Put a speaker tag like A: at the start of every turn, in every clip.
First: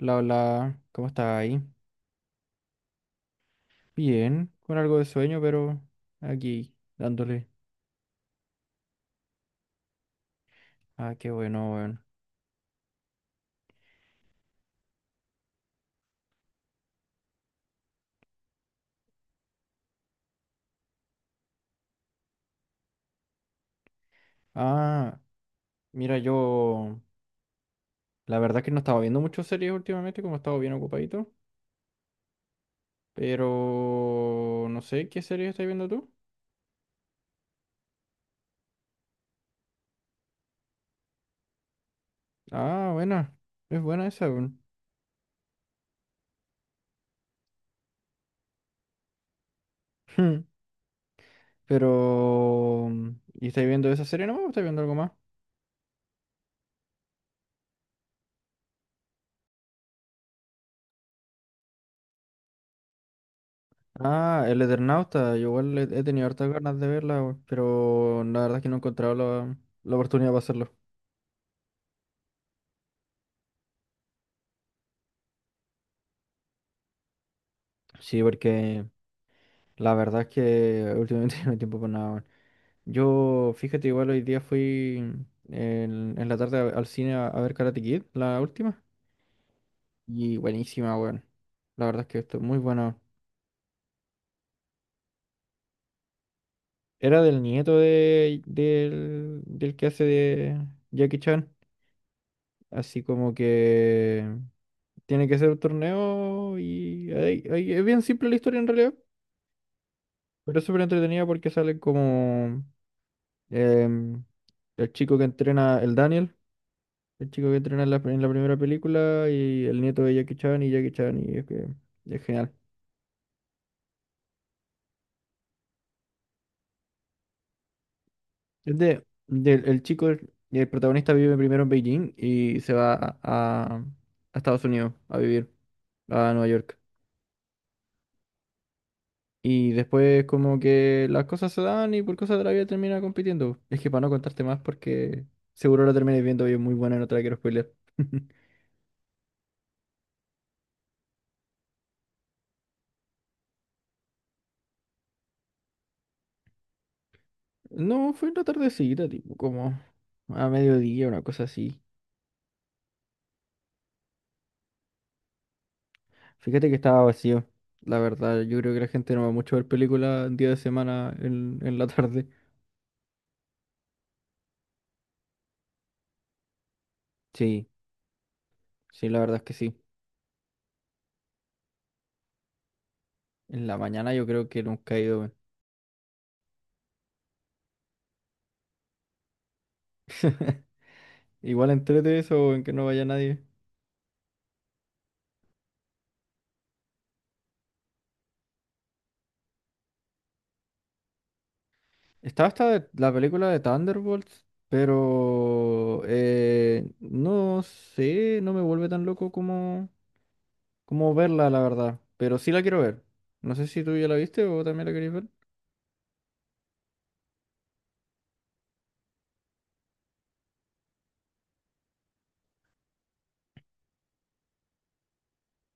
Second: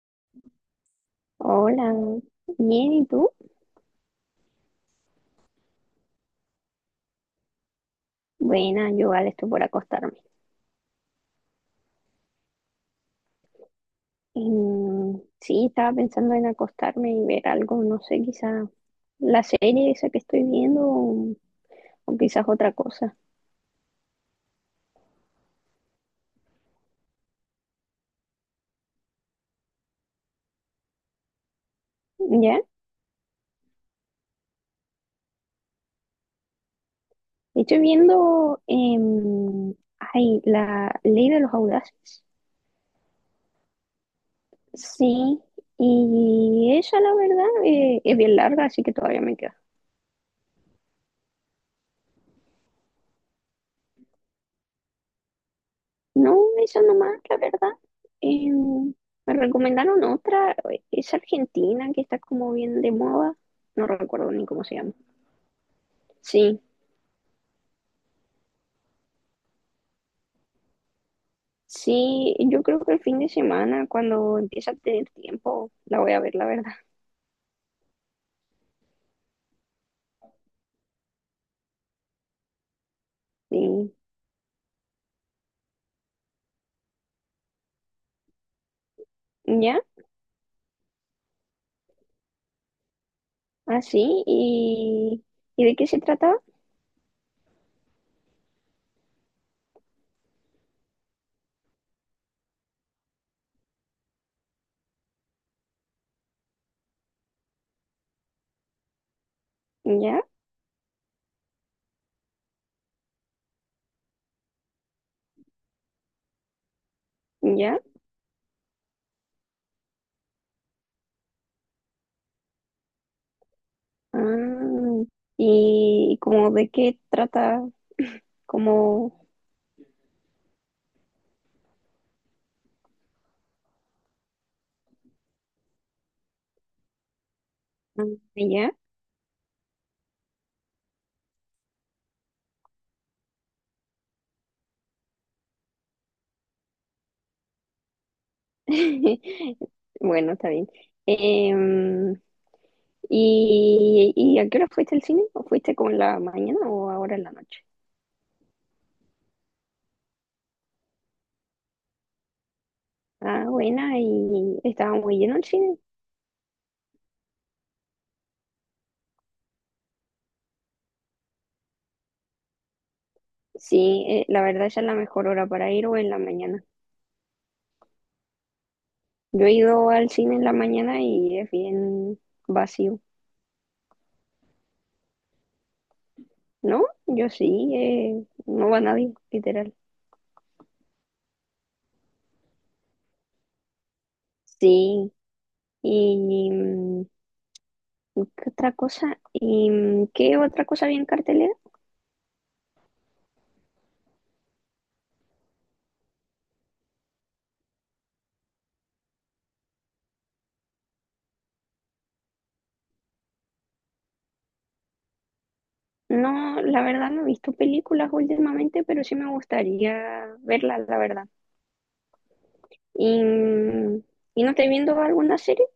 A: Hola, hola, ¿cómo estás ahí?
B: Hola, bien, ¿y tú?
A: Bien, con algo de sueño, pero aquí dándole.
B: Buena, yo vale, estoy por acostarme.
A: Ah, qué bueno, weón.
B: Sí, estaba pensando en acostarme y ver algo, no sé, quizá la serie esa que estoy viendo o quizás otra cosa.
A: Ah, mira, yo la verdad es que no estaba viendo muchas series últimamente, como he estado bien ocupadito,
B: ¿Ya?
A: pero no sé qué serie estás viendo tú.
B: Estoy viendo, ay, la Ley de los Audaces.
A: Ah, buena, es buena esa, weón.
B: Sí, y esa la verdad es bien larga, así que todavía me queda.
A: Pero, ¿y estáis viendo esa serie nomás o estáis viendo algo más?
B: No, esa nomás, la verdad. Em, Me recomendaron otra, es argentina, que está como bien de moda. No recuerdo
A: Ah,
B: ni
A: El
B: cómo se llama.
A: Eternauta, yo igual he tenido hartas
B: Sí,
A: ganas de verla, weón, pero la verdad es que no he encontrado la, la oportunidad para hacerlo.
B: sí, yo creo que el fin de semana, cuando empiece a tener tiempo, la voy a ver, la verdad.
A: Sí, porque la verdad es que últimamente no hay tiempo para nada, weón. Yo, fíjate,
B: Sí,
A: igual hoy día fui en la tarde al cine a ver Karate Kid, la última,
B: ya,
A: y buenísima, weón. La verdad es que esto es muy bueno.
B: así, ¿y de qué se trata?
A: Era del nieto de, del, del que hace de Jackie Chan, así como que tiene que ser un torneo y ahí es bien simple la historia en realidad,
B: Ya,
A: pero es súper entretenida porque salen como... em, el chico que entrena, el Daniel, el chico que
B: ya.
A: entrena en la primera película y el nieto de Jackie Chan y es que es genial.
B: Ah, y como de qué trata,
A: Es de,
B: como,
A: el chico, el protagonista vive primero en Beijing y se va a, a Estados Unidos a vivir, a Nueva York.
B: ah, ya.
A: Y después como que las cosas se dan y por cosas de la vida termina compitiendo. Es que para no contarte más porque seguro la terminé viendo y es muy buena y no te la quiero spoiler.
B: Bueno, está bien. Em, y a qué hora fuiste al cine? ¿O fuiste como en la mañana o ahora en la noche?
A: No, fue una la tardecita, tipo, como a mediodía, una cosa así.
B: Ah, buena, ¿y estaba muy lleno el cine?
A: Fíjate que estaba vacío. La verdad, yo creo que la gente no va mucho a ver películas en día de semana en la tarde.
B: Sí, la verdad esa es la mejor hora para ir o en la mañana.
A: Sí, sí, la verdad es
B: Yo
A: que
B: he
A: sí.
B: ido al cine en la mañana y es bien vacío.
A: En la mañana yo creo que nunca he ido, weón.
B: ¿No? Yo sí, no va nadie, literal.
A: Igual entrete eso en que no vaya nadie.
B: Sí, y ¿qué otra cosa? ¿Y qué otra cosa había en cartelera?
A: Estaba hasta la película de Thunderbolts, pero no sé, no me vuelve tan loco como, como verla, la verdad. Pero sí la quiero ver. No sé si tú ya la viste o también la querías ver.
B: No, la verdad no he visto películas últimamente, pero sí me gustaría verlas, la verdad. ¿Y, y no estáis viendo alguna serie?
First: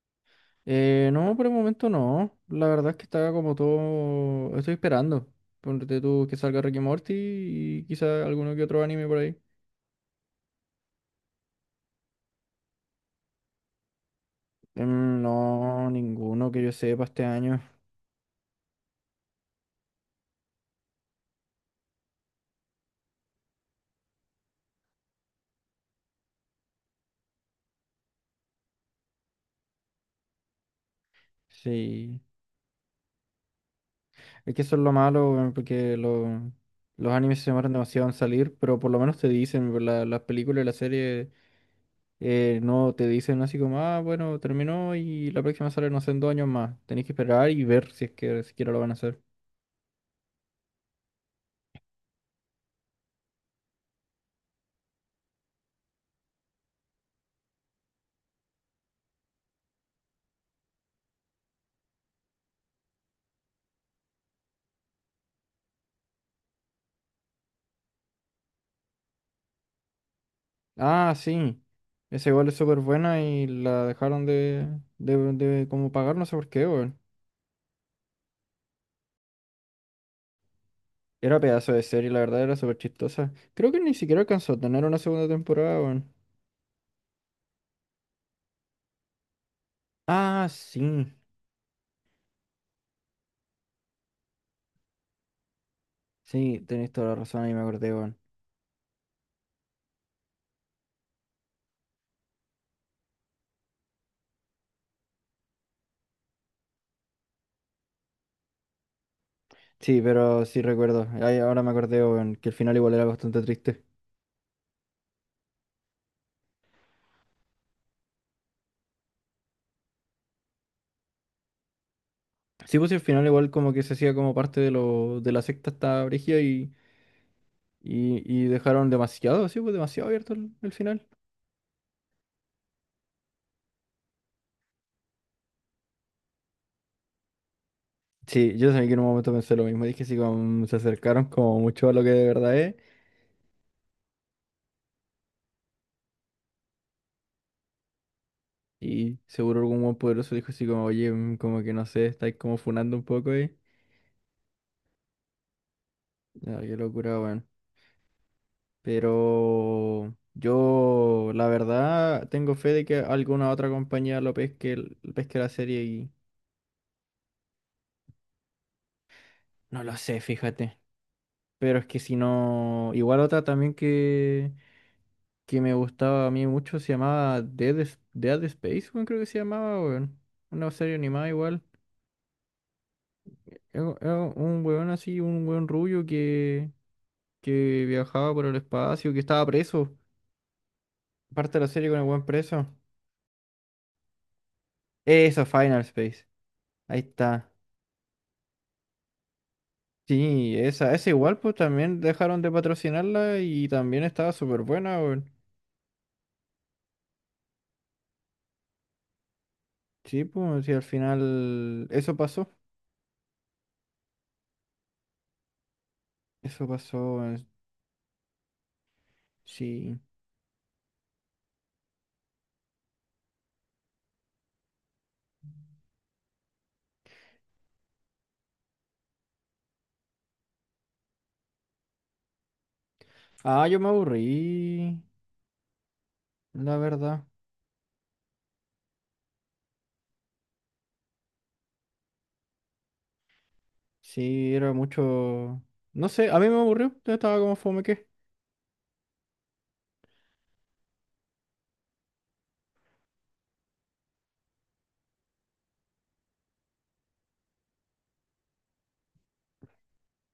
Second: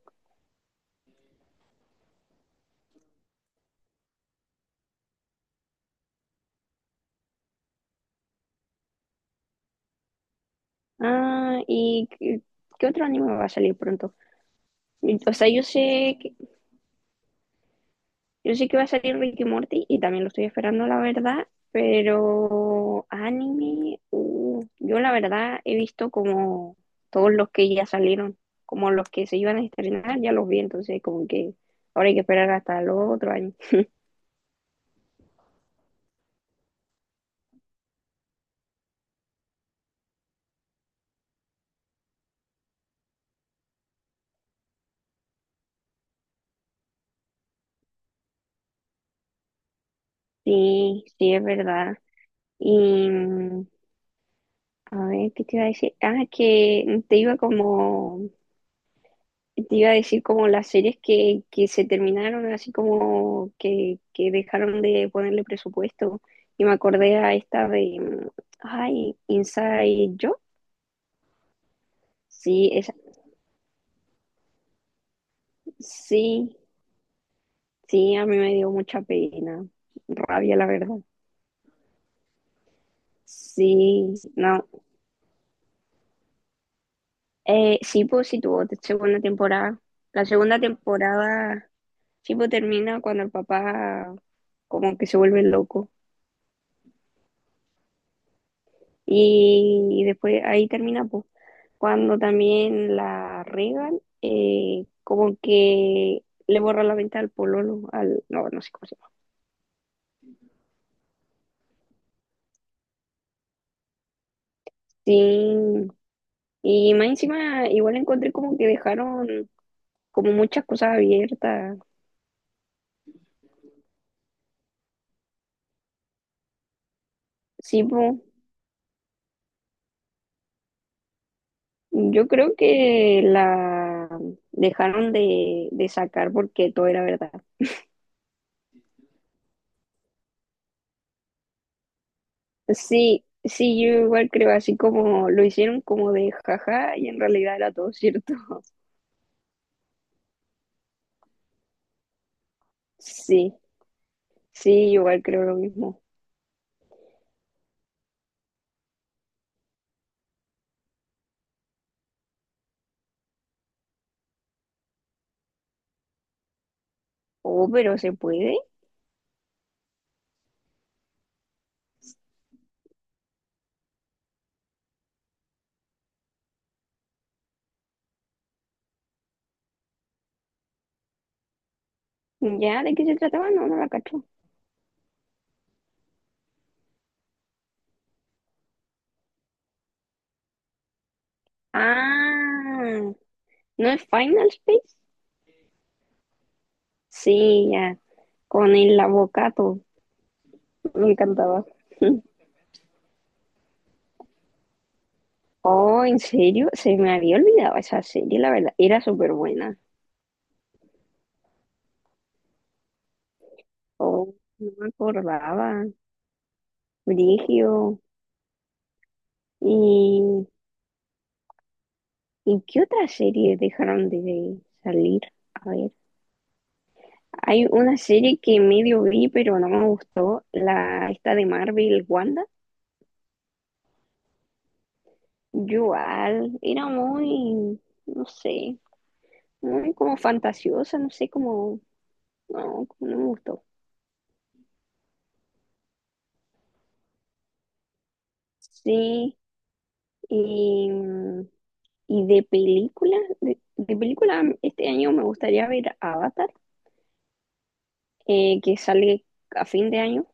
A: No, por el momento no. La verdad es que está como todo. Estoy esperando. Ponte tú que salga Ricky Morty y quizá alguno que otro anime por ahí.
B: Ah, qué otro anime va a salir pronto? O sea,
A: No, ninguno que yo sepa este año.
B: yo sé que va a salir Ricky Morty y también lo estoy esperando, la verdad, pero anime, yo la verdad he visto como todos los que ya salieron, como los que se iban a estrenar, ya los vi, entonces como que ahora hay que
A: Sí.
B: esperar hasta el otro año.
A: Es que eso es lo malo, weón, porque los animes se demoran demasiado en salir, pero por lo menos te dicen, por las películas y las series no te dicen así como, ah, bueno, terminó y la próxima sale, no sé, en dos años más. Tenéis que esperar y ver si es que siquiera lo van a hacer.
B: Sí, sí, es verdad. Y a ver, ¿qué te iba a decir? Ah, que te iba como te iba a decir como las series que se terminaron, así como que dejaron de ponerle presupuesto. Y me acordé a esta de, ay, Inside Job.
A: Ah, sí. Esa igual es
B: Sí,
A: súper
B: esa,
A: buena y la dejaron de como pagar, no sé por
B: sí,
A: qué, weón.
B: sí, a mí me dio mucha pena, rabia, la verdad.
A: Era pedazo de serie, la verdad, era súper chistosa. Creo que ni
B: Sí,
A: siquiera alcanzó a
B: no.
A: tener una segunda temporada, weón.
B: Sí, pues sí tuvo segunda temporada. La
A: Ah,
B: segunda
A: sí.
B: temporada, sí, pues termina cuando el papá como que se vuelve loco.
A: Sí, tenéis toda la razón, ahí me acordé, weón.
B: Y después ahí termina, pues, cuando también la regan, como que le borra la venta al pololo, al, no, no sé cómo se llama.
A: Sí, pero sí recuerdo. Ahí ahora me acordé, weón, que el final igual era bastante triste.
B: Sí, y más encima igual encontré como que dejaron como muchas cosas abiertas.
A: Sí, pues sí, el final igual como que se hacía como parte de lo, de la secta hasta Brigia
B: Sí, po,
A: y dejaron demasiado, sí, pues demasiado abierto el final.
B: yo creo que la dejaron de sacar porque todo era verdad.
A: Sí, yo también que en un momento pensé lo mismo. Dije así como se acercaron como mucho a lo que de verdad es.
B: Sí, sí, yo igual creo, así como lo hicieron como de jaja y en realidad era todo cierto.
A: Y seguro algún buen poderoso dijo así como, oye, mm, como que no sé, estáis como funando un poco
B: Sí,
A: ahí.
B: sí, yo igual creo lo mismo.
A: No, qué locura, weón. Pero yo, la verdad, tengo fe de que alguna otra compañía lo pesque, pesque la serie y
B: Oh, pero ¿se puede?
A: no lo sé, fíjate. Pero es que si no, igual otra también que me gustaba a mí mucho se llamaba Dead, Dead Space, weón, creo que se llamaba, weón. Una serie animada igual.
B: ¿Ya? ¿De qué se trataba? No, no
A: Es
B: la cacho.
A: un weón así, un weón rubio que viajaba por el espacio, que estaba preso. Parte de la serie con el weón preso.
B: Ah, ¿no es Final Space?
A: Esa, Final Space. Ahí está.
B: Sí, ya, con el avocato.
A: Sí, esa
B: Me
A: igual, pues
B: encantaba.
A: también dejaron de patrocinarla y también estaba súper buena, weón.
B: Oh, ¿en serio? Se me había olvidado esa serie, la verdad. Era súper buena.
A: Sí, pues sí, al final eso pasó.
B: Oh, no me acordaba.
A: Eso pasó,
B: Brigio.
A: sí.
B: ¿Y, ¿Y qué otra serie dejaron de salir? A ver, hay una serie que medio vi, pero no me gustó. La esta de Marvel, Wanda.
A: Ah, yo me aburrí,
B: Yo igual,
A: la
B: era
A: verdad.
B: no sé, muy como fantasiosa, no sé, como no me gustó.
A: Sí, era mucho... No sé, a mí me aburrió. Yo estaba como fome.
B: Sí, y, de película este año me gustaría ver Avatar, que sale a fin de año.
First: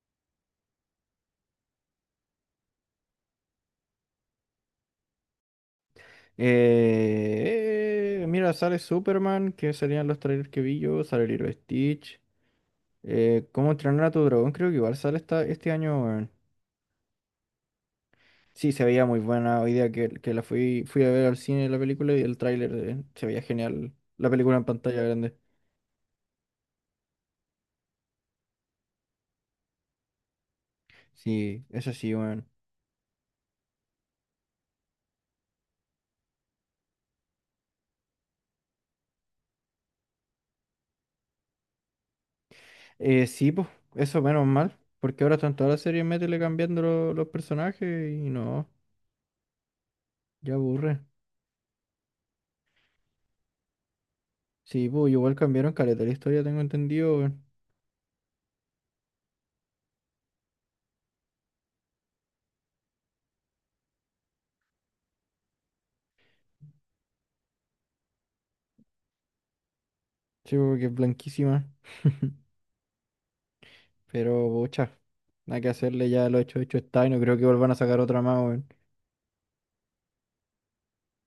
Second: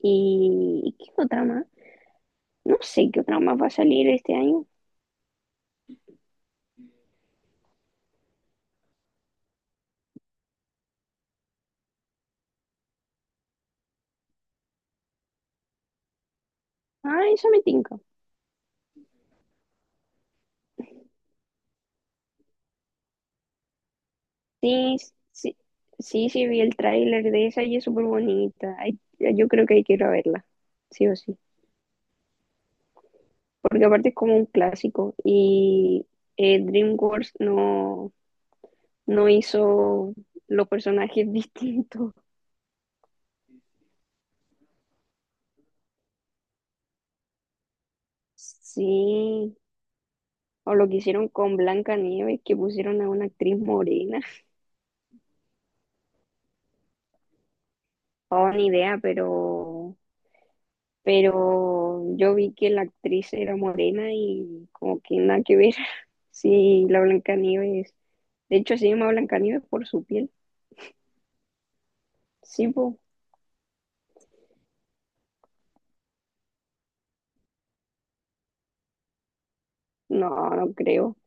B: ¿Y qué otra más? No sé qué otra más va a salir este año.
A: Mira, sale Superman, que serían los trailers que vi yo, sale Lilo Stitch. ¿Cómo entrenar a tu dragón? Creo que igual sale esta, este año, weón.
B: Ah, esa me tinca.
A: Sí, se veía muy buena. Hoy día que la fui, fui a ver al cine la película y el tráiler se veía genial. La película en
B: Sí,
A: pantalla grande.
B: sí, sí, sí, vi el tráiler de esa y es súper bonita. Ay, yo creo que quiero verla, sí o sí,
A: Sí, eso sí, weón.
B: porque aparte es como un clásico y DreamWorks no hizo los personajes distintos.
A: Sí, pues, eso menos mal. Porque ahora están todas las series métele cambiando los personajes y no,
B: Sí,
A: ya
B: o lo que
A: aburre.
B: hicieron con Blancanieves, que pusieron a una actriz morena.
A: Sí, pues igual cambiaron caleta la historia, tengo entendido, weón.
B: Oh, ni idea, pero yo vi que la actriz era morena y como que nada que ver. Sí, la Blancanieves. De hecho, se llama Blancanieves por su piel.
A: Sí, porque es blanquísima.
B: Sí, pues,
A: Pero, bocha, nada que hacerle, ya lo hecho, hecho está, y no creo que vuelvan a sacar otra más, weón.
B: no, no creo.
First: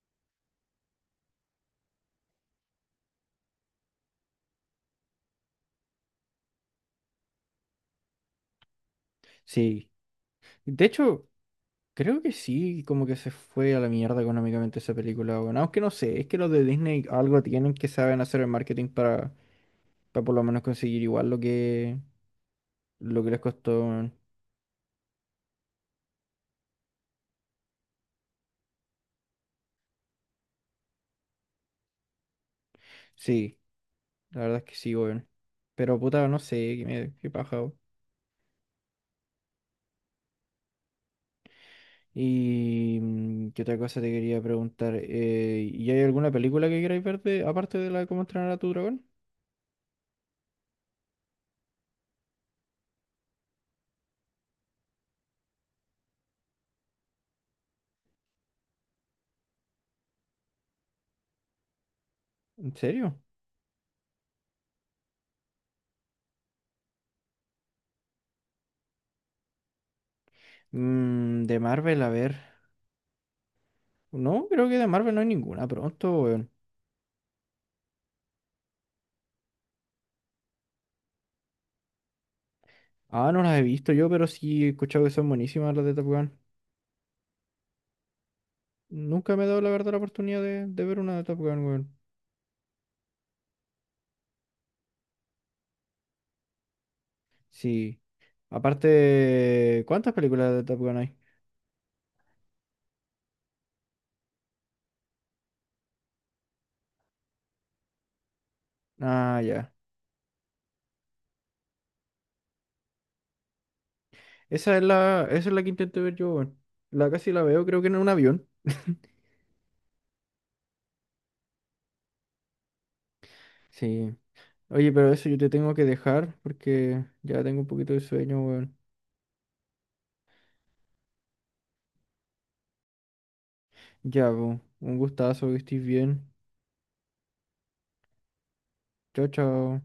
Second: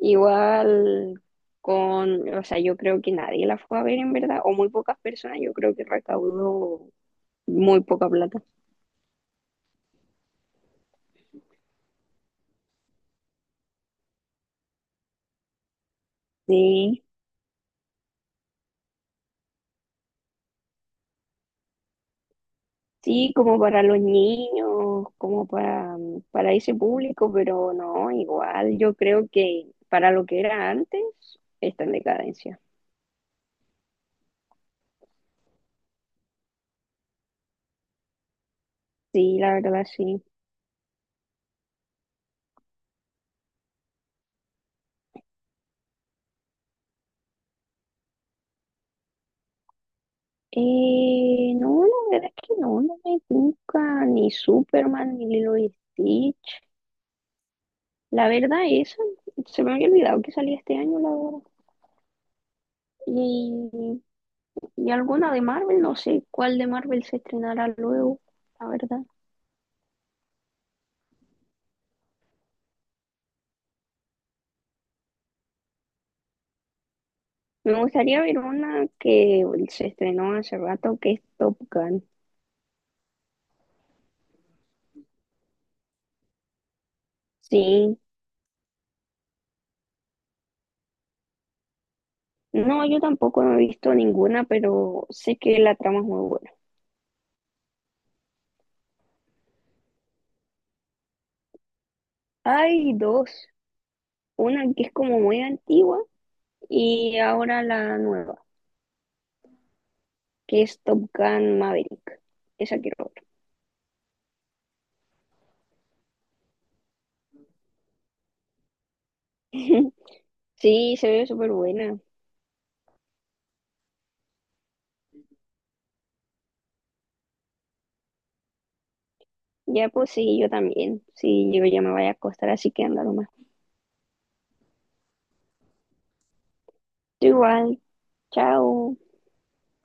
B: Igual con, o sea, yo creo que nadie la fue a ver en verdad, o muy pocas personas, yo creo que recaudó muy poca plata.
A: Sí. De hecho, creo que sí, como que se fue a la mierda económicamente esa película, weón. Aunque no sé, es que los de
B: Sí,
A: Disney algo tienen que saben hacer el marketing para por lo menos conseguir igual lo que
B: sí,
A: les
B: como
A: costó,
B: para los
A: weón.
B: niños, como para ese público, pero no, igual yo creo que para lo que era antes, está en decadencia.
A: Sí, la verdad es que sí, weón. Pero, puta, no sé, qué, me, qué paja, weón.
B: Sí, la verdad, sí.
A: Y mm, qué otra cosa te quería preguntar. ¿Y hay alguna película que queráis ver aparte de la de cómo entrenar a tu dragón?
B: No, la verdad es que no, no me gusta ni Superman, ni Lilo y Stitch. La verdad, esa, se me había olvidado que salía este año, la verdad.
A: ¿En serio?
B: Y, y alguna de Marvel, no sé cuál de Marvel se estrenará luego, la verdad.
A: Mm, de Marvel, a ver. No, creo que de Marvel no hay ninguna pronto, weón.
B: Me gustaría ver una que se estrenó hace rato, que es Top Gun.
A: Ah, no las he visto yo, pero sí he escuchado que son buenísimas las de Top Gun.
B: Sí,
A: Nunca me he dado la verdad la oportunidad de ver una de Top Gun, weón.
B: no, yo tampoco no he visto ninguna, pero sé que la trama es muy buena.
A: Sí. Aparte, ¿cuántas películas de Top Gun hay?
B: Hay dos, una que es como muy antigua y ahora la nueva,
A: Ah, ya.
B: que es Top Gun Maverick. Esa quiero ver.
A: Esa es la que intenté ver yo, weón. La casi la veo, creo que en un avión.
B: Sí, se ve súper buena.
A: Sí. Oye, pero eso yo te tengo que dejar porque ya tengo un poquito de sueño, weón.
B: Ya pues sí, yo también. Sí, yo ya me voy a acostar, así que andar
A: Ya, po, un gustazo, que estés bien.
B: igual. Chao.
A: Chao, chao.